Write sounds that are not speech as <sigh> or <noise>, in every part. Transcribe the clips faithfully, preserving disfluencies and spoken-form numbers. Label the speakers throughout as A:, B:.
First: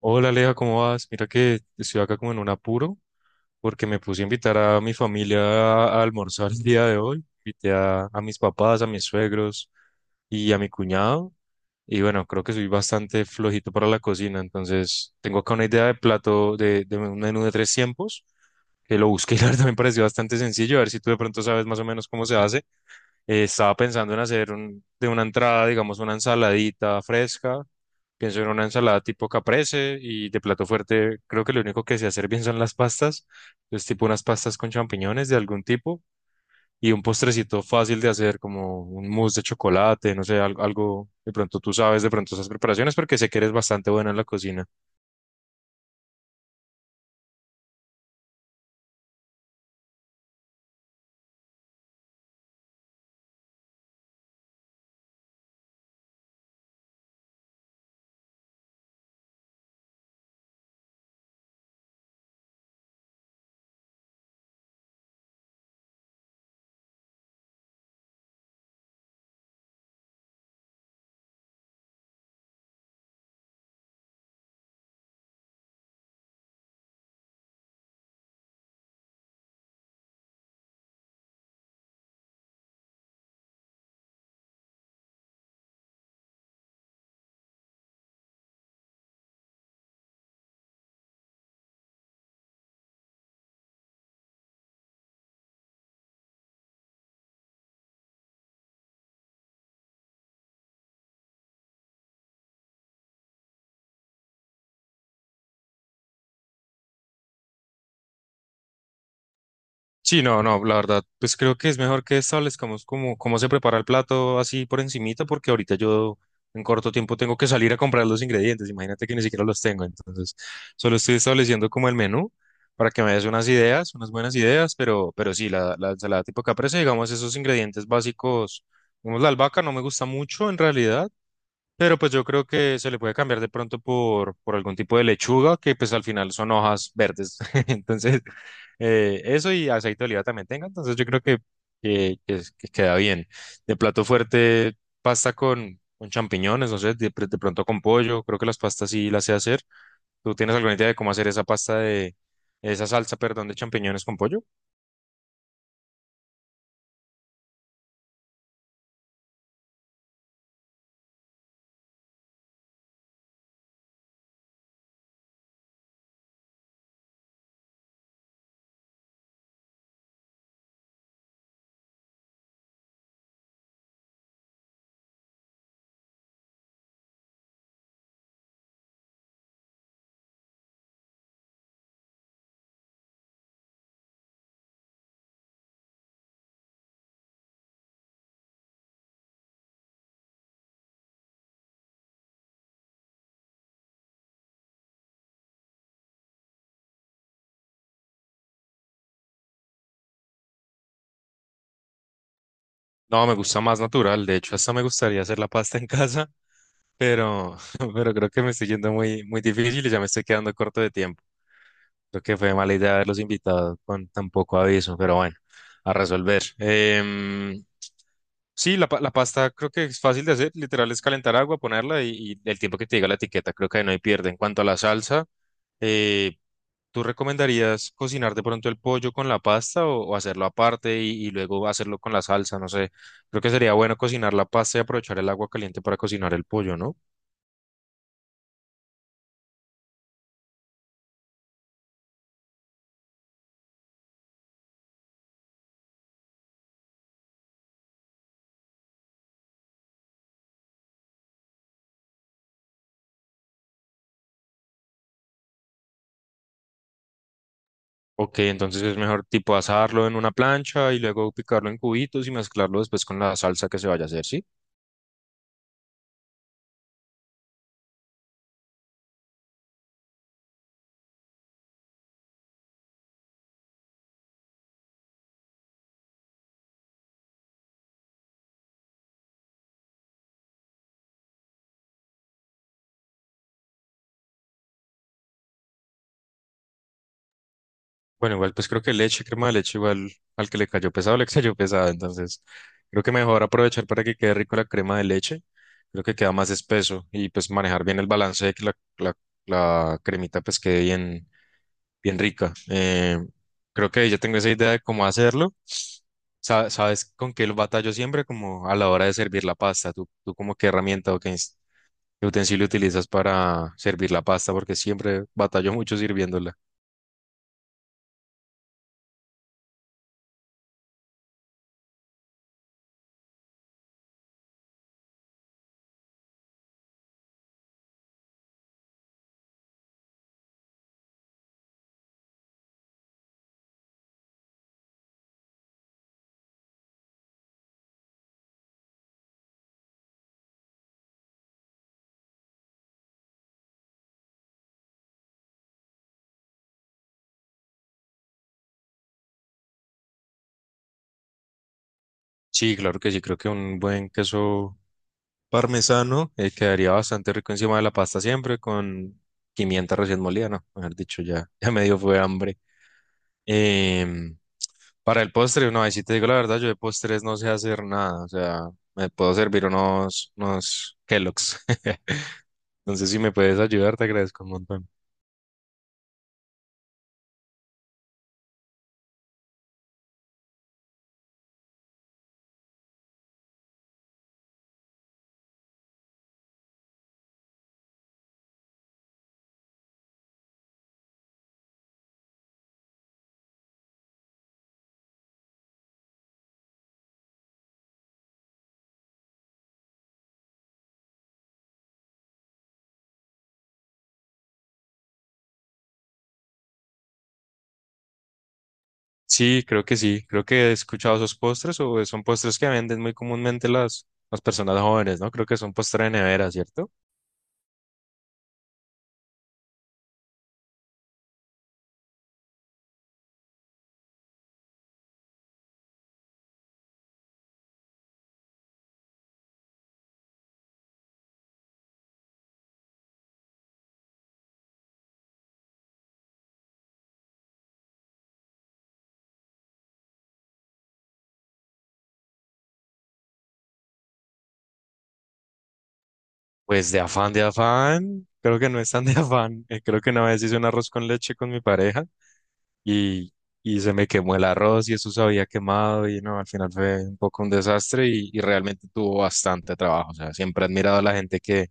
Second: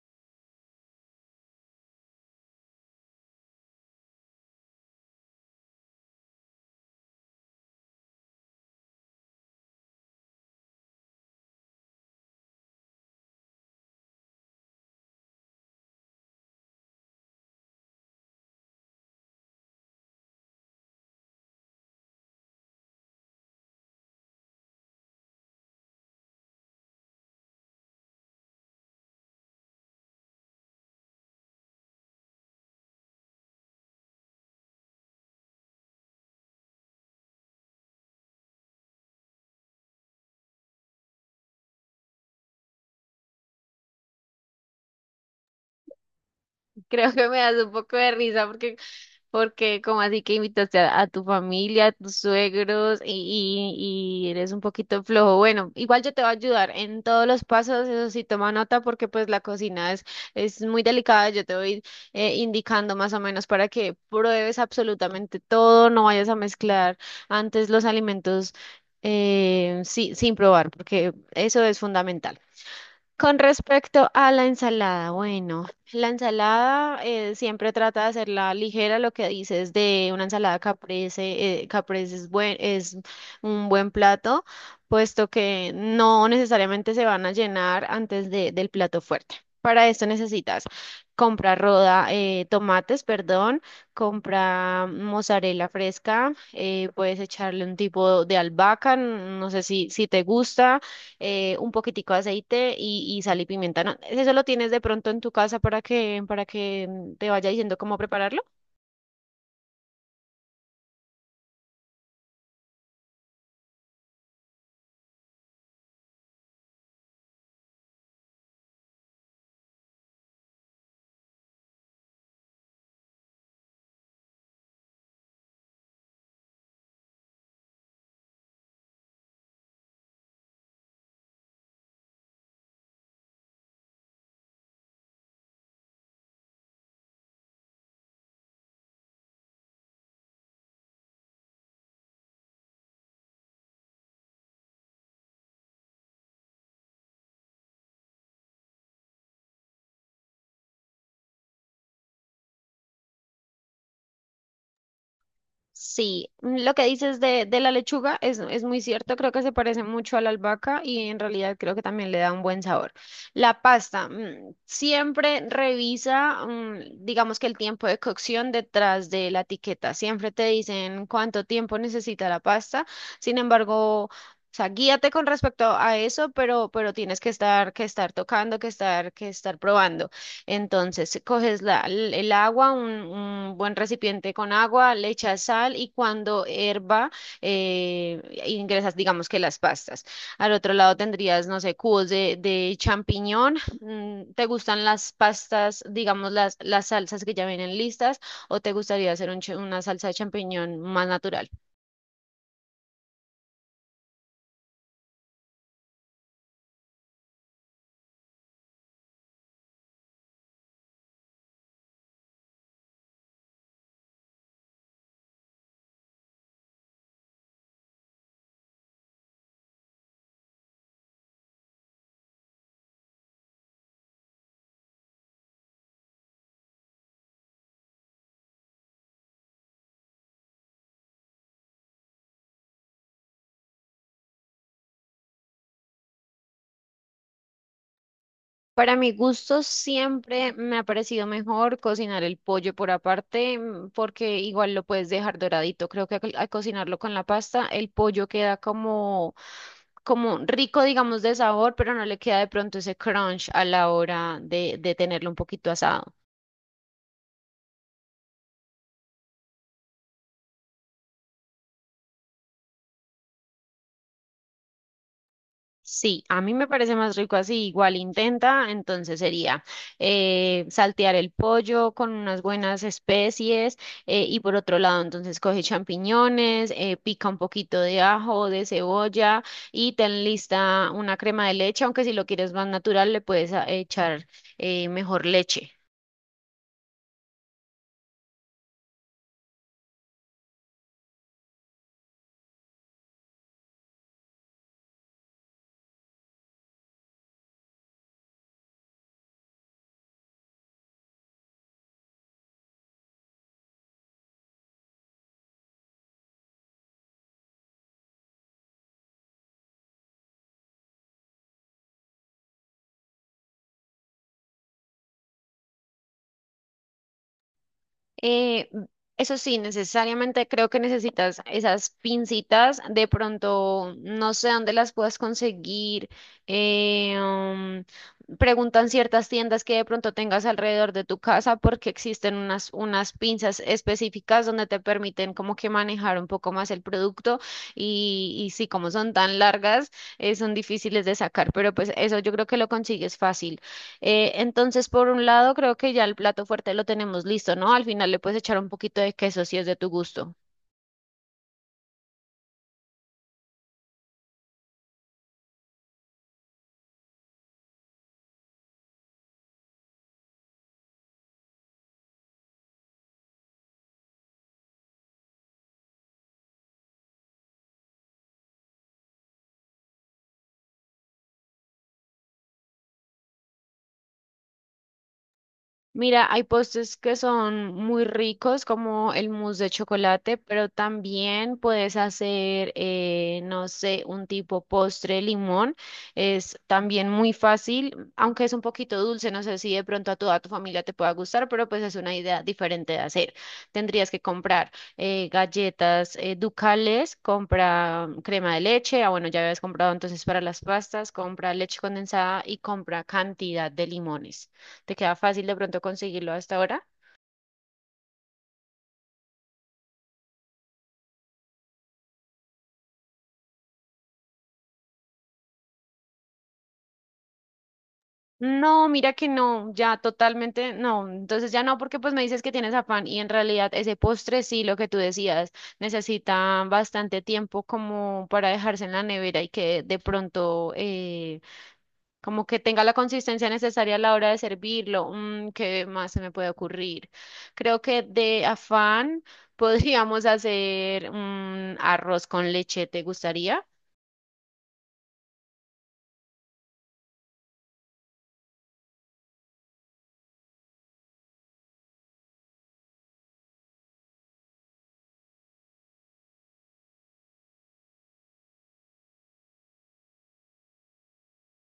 A: Hola Aleja, ¿cómo vas? Mira que estoy acá como en un apuro porque me puse a invitar a mi familia a a almorzar el día de hoy. Invité a, a mis papás, a mis suegros y a mi cuñado. Y bueno, creo que soy bastante flojito para la cocina, entonces tengo acá una idea de plato, de, de un menú de tres tiempos, que lo busqué <laughs> y la verdad me pareció bastante sencillo. A ver si tú de pronto sabes más o menos cómo se hace. Eh, estaba pensando en hacer un- de una entrada, digamos, una ensaladita fresca. Pienso en una ensalada tipo caprese y de plato fuerte creo que lo único que sé hacer bien son las pastas. Es tipo unas pastas con champiñones de algún tipo y un postrecito fácil de hacer como un mousse de chocolate, no sé, al- algo, de pronto tú sabes de pronto esas preparaciones porque sé que eres bastante buena en la cocina.
B: Creo que me das un poco de risa porque, porque como así que invitaste a, a tu familia, a tus suegros y, y, y eres un poquito flojo. Bueno, igual yo te voy a ayudar en todos los pasos, eso sí, toma nota porque pues la cocina es, es muy delicada. Yo te voy eh, indicando más o menos para que pruebes absolutamente todo, no vayas a mezclar antes los alimentos eh, sí, sin probar porque eso es fundamental. Con respecto a la ensalada, bueno, la ensalada eh, siempre trata de hacerla ligera, lo que dices de una ensalada caprese, eh, caprese es buen, es un buen plato, puesto que no necesariamente se van a llenar antes de- del plato fuerte. Para esto necesitas comprar roda, eh, tomates, perdón, compra mozzarella fresca, eh, puedes echarle un tipo de albahaca, no sé si, si te gusta eh, un poquitico de aceite y, y sal y pimienta, ¿no? Eso lo tienes de pronto en tu casa para que, para que mm, te vaya diciendo cómo prepararlo.
A: Sí, no, no, la verdad, pues creo que es mejor que establezcamos cómo, cómo se prepara el plato así por encimita, porque ahorita yo en corto tiempo tengo que salir a comprar los ingredientes, imagínate que ni siquiera los tengo, entonces solo estoy estableciendo como el menú para que me des unas ideas, unas buenas ideas, pero, pero sí, la, la ensalada tipo caprese, digamos, esos ingredientes básicos, digamos, la albahaca no me gusta mucho en realidad, pero pues yo creo que se le puede cambiar de pronto por, por algún tipo de lechuga, que pues al final son hojas verdes. <laughs> Entonces, eh, eso y aceite de oliva también tenga. Entonces yo creo que, que, que es- que queda bien. De plato fuerte, pasta con, con champiñones, no sé, de, pr- de pronto con pollo. Creo que las pastas sí las sé hacer. ¿Tú tienes alguna idea de cómo hacer esa pasta de, esa salsa, perdón, de champiñones con pollo?
B: Sí, mm, lo que dices de, de la lechuga es, es muy cierto, creo que se parece mucho a la albahaca y en realidad creo que también le da un buen sabor. La pasta, mm, siempre revisa, mm, digamos que el tiempo de cocción detrás de la etiqueta, siempre te dicen cuánto tiempo necesita la pasta, sin embargo, o sea, guíate con respecto a eso, pero, pero tienes que estar, que estar tocando, que estar, que estar probando. Entonces, eh, coges la- el el agua, un, un buen recipiente con agua, le echas sal y cuando herva, eh, ingresas, digamos que las pastas. Al otro lado tendrías, no sé, cubos de, de champiñón. Mm, ¿te gustan las pastas, digamos, las, las salsas que ya vienen listas o te gustaría hacer un ch- una salsa de champiñón más natural?
A: No, me gusta más natural. De hecho, hasta me gustaría hacer la pasta en <laughs> casa, pero, <laughs> pero creo que me estoy yendo muy, muy difícil y ya me estoy quedando corto de tiempo. Creo que fue mala idea haberlos invitado con tan poco aviso, pero bueno, a resolver. Em, sí, la, pa- la pasta creo que es fácil de hacer. Literal es calentar agua, ponerla y, y el tiempo que te diga la etiqueta, creo que ahí no hay pierde. En cuanto a la salsa, eh, ¿tú recomendarías cocinar de pronto el pollo con la pasta o, o hacerlo aparte y, y luego hacerlo con la salsa? No sé, creo que sería bueno cocinar la pasta y aprovechar el agua caliente para cocinar el pollo, ¿no?
B: Para mi gusto siempre me ha parecido mejor cocinar el pollo por aparte, mm, porque igual lo puedes dejar doradito. Creo que al, al cocinarlo con la pasta el pollo queda como, como rico, digamos, de sabor, pero no le queda de pronto ese crunch a la hora de, de tenerlo un poquito asado.
A: Ok, entonces es mejor tipo asarlo en una plancha y luego picarlo en cubitos y mezclarlo después con la salsa que se vaya a hacer, ¿sí?
B: Sí, a mí me parece más rico así. Igual intenta, entonces sería eh, saltear el pollo con unas buenas especies eh, y por otro lado, entonces coge champiñones, eh, pica un poquito de ajo, de cebolla y ten lista una crema de leche, aunque si lo quieres más natural le puedes a- echar eh, mejor leche.
A: Bueno, igual pues creo que leche, crema de leche, igual al que le cayó pesado, le <laughs> cayó pesada, entonces creo que mejor aprovechar para que quede rico la crema de leche, creo que queda más espeso y pues manejar bien el balance de que la, la, la cremita pues quede bien, bien rica. Eh, creo que ya tengo esa idea de cómo hacerlo. Sa- ¿Sabes con qué lo batallo siempre? Como a la hora de servir la pasta, ¿tú, ¿tú como qué herramienta o qué, qué utensilio utilizas para servir la pasta? Porque siempre batallo mucho sirviéndola.
B: Eh, mm, Eso sí, necesariamente creo que necesitas esas pincitas. De pronto, no sé dónde las puedas conseguir. eh, um, Preguntan ciertas tiendas que de pronto tengas alrededor de tu casa porque existen unas, unas pinzas específicas donde te permiten como que manejar un poco más el producto y, y sí, como son tan largas, eh, son difíciles de sacar, pero pues eso yo creo que lo consigues fácil. Eh, entonces, por un lado, creo que ya el plato fuerte lo tenemos listo, ¿no? Al final le puedes echar un poquito de queso si es de tu gusto.
A: Sí, claro que sí, creo que un buen queso parmesano eh, quedaría bastante rico encima de la pasta siempre con pimienta recién molida, ¿no? Haber dicho ya, <laughs> ya me dio fue hambre. Em, para el postre, no, ahí sí te digo la verdad, yo de postres no sé hacer nada, o sea, me puedo servir unos, unos Kellogg's. <laughs> Entonces, si me puedes ayudar, te agradezco un montón.
B: Mira, hay postres que son muy ricos, como el mousse de chocolate, pero también puedes hacer, eh, no sé, un tipo postre de limón. Es también muy fácil, aunque es un poquito dulce. No sé si de pronto a toda tu familia te pueda gustar, pero pues es una idea diferente de hacer. Tendrías que comprar eh, galletas eh, ducales, compra mm, crema de leche. Ah, bueno, ya habías comprado entonces para las pastas, compra leche condensada y compra cantidad de limones. ¿Te queda fácil de pronto conseguirlo hasta ahora?
A: Sí, creo que sí. Creo que he escuchado esos postres o son postres que venden muy comúnmente las, las personas jóvenes, ¿no? Creo que son postres de nevera, ¿cierto?
B: No, mira que no, ya totalmente no. Entonces ya no, porque pues me dices que tienes afán y en realidad ese postre sí, lo que tú decías, necesita bastante tiempo como para dejarse en la nevera y que de pronto eh, como que tenga la consistencia necesaria a la hora de servirlo. Mm, ¿qué más se me puede ocurrir? Creo que de afán <laughs> podríamos hacer un arroz con leche, ¿te gustaría?
A: Pues de afán, de afán. Creo que no es tan de afán. Eh, creo que una vez hice un arroz con leche con mi pareja y, y se me quemó el arroz y eso se había quemado y no, al final fue un poco un desastre y, y realmente tuvo bastante trabajo. O sea, siempre he admirado a la gente que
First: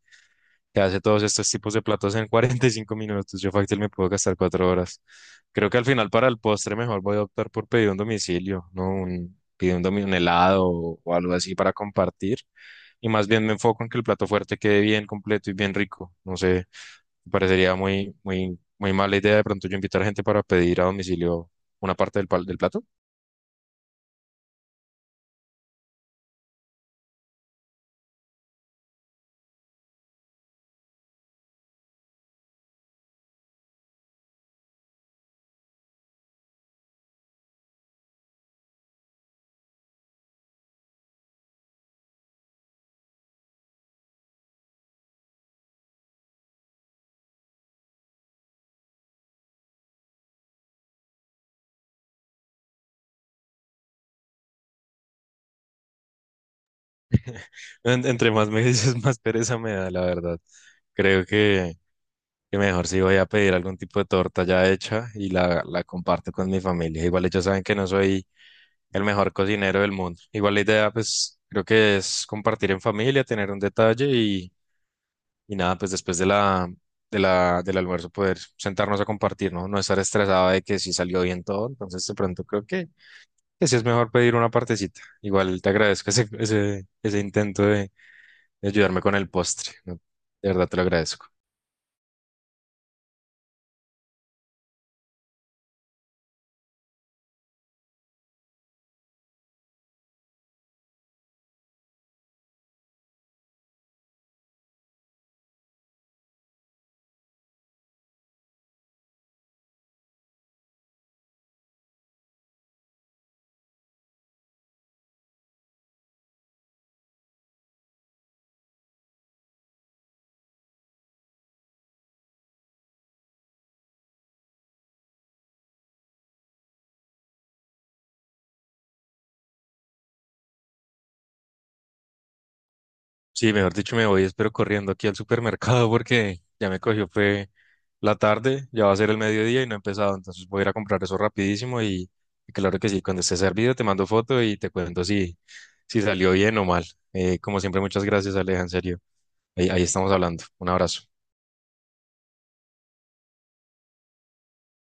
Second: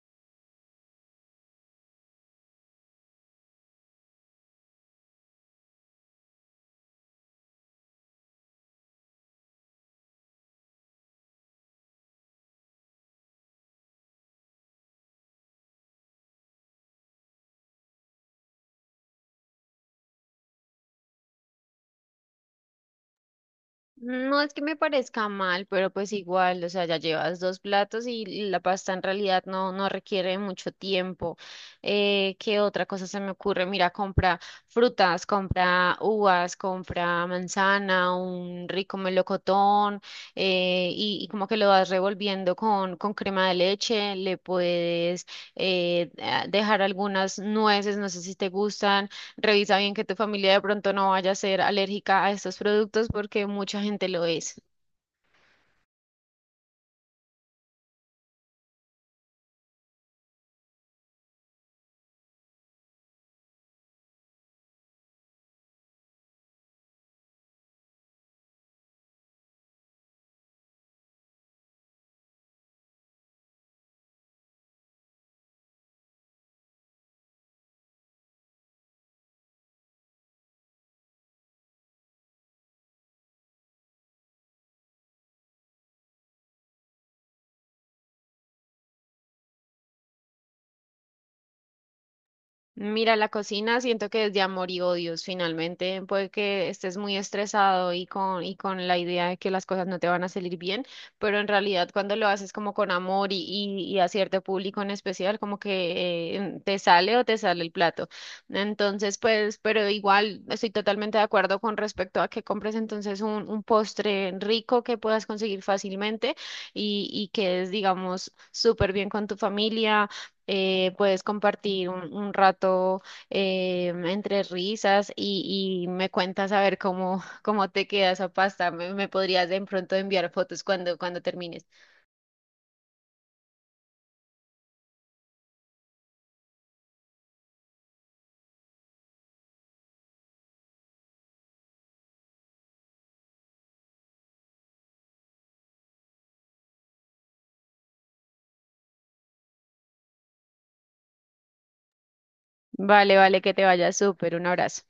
A: que hace todos estos tipos de platos en <laughs> cuarenta y cinco minutos. Yo fácil me puedo gastar cuatro horas. Creo que al final para el postre mejor voy a optar por pedir un domicilio, ¿no? Un, pedir un, domi- un helado o, o algo así para compartir. Y más bien me enfoco en que el plato fuerte quede bien completo y bien rico. No sé, me parecería muy, muy, muy mala idea de pronto yo invitar a gente para pedir a domicilio una parte del, pal- del plato.
B: No es que me parezca mal, pero pues igual, o sea, ya llevas dos platos y la pasta en realidad no, no requiere mucho tiempo. Eh, ¿qué otra cosa se me ocurre? Mira, compra frutas, compra uvas, compra manzana, un rico melocotón, eh, y, y como que lo vas revolviendo con, con crema de leche, le puedes eh, a- dejar algunas nueces, no sé si te gustan. Revisa bien que tu familia de pronto no vaya a ser alérgica a estos productos porque mucha gente lo es.
A: En- entre más me dices, <laughs> más pereza me da, la verdad. Creo que... Y mejor si voy a pedir algún tipo de torta ya hecha y la, la comparto con mi familia. Igual ellos saben que no soy el mejor cocinero del mundo. Igual la idea, pues, creo que es compartir en familia, tener un detalle y, y nada, pues después de la, de la, del almuerzo poder sentarnos a compartir, ¿no? No estar estresado de que si salió bien todo. Entonces, de pronto creo que, que sí es mejor pedir una partecita. Igual te agradezco ese, ese, ese intento de, de ayudarme con el postre, ¿no? De verdad te lo agradezco.
B: Mira, la cocina siento que es de amor y odios. Finalmente, puede que estés muy estresado y con, y con la idea de que las cosas no te van a salir bien, pero en realidad cuando lo haces como con amor y, y, y a cierto público en especial, como que eh, te sale o te sale el plato. Entonces, pues, pero igual estoy totalmente de acuerdo con respecto a que compres entonces un, un postre rico que puedas conseguir fácilmente y, y que es, digamos, súper bien con tu familia eh, puedes compartir un, un rato eh, entre risas y, y me cuentas a ver cómo, <laughs> cómo te queda esa pasta. Me, me podrías de pronto enviar fotos cuando, cuando termines.
A: Sí, mejor dicho, me voy, espero corriendo aquí al supermercado porque ya me cogió, fue la tarde, ya va a ser el mediodía y no he empezado, entonces voy a ir a comprar eso rapidísimo y, y claro que sí, cuando esté servido te mando foto y te cuento si, si salió bien o mal. Eh, como siempre, muchas gracias, Aleja, en serio. Ahí, ahí estamos hablando. Un abrazo.
B: Vale, vale, que te vaya súper. Un abrazo.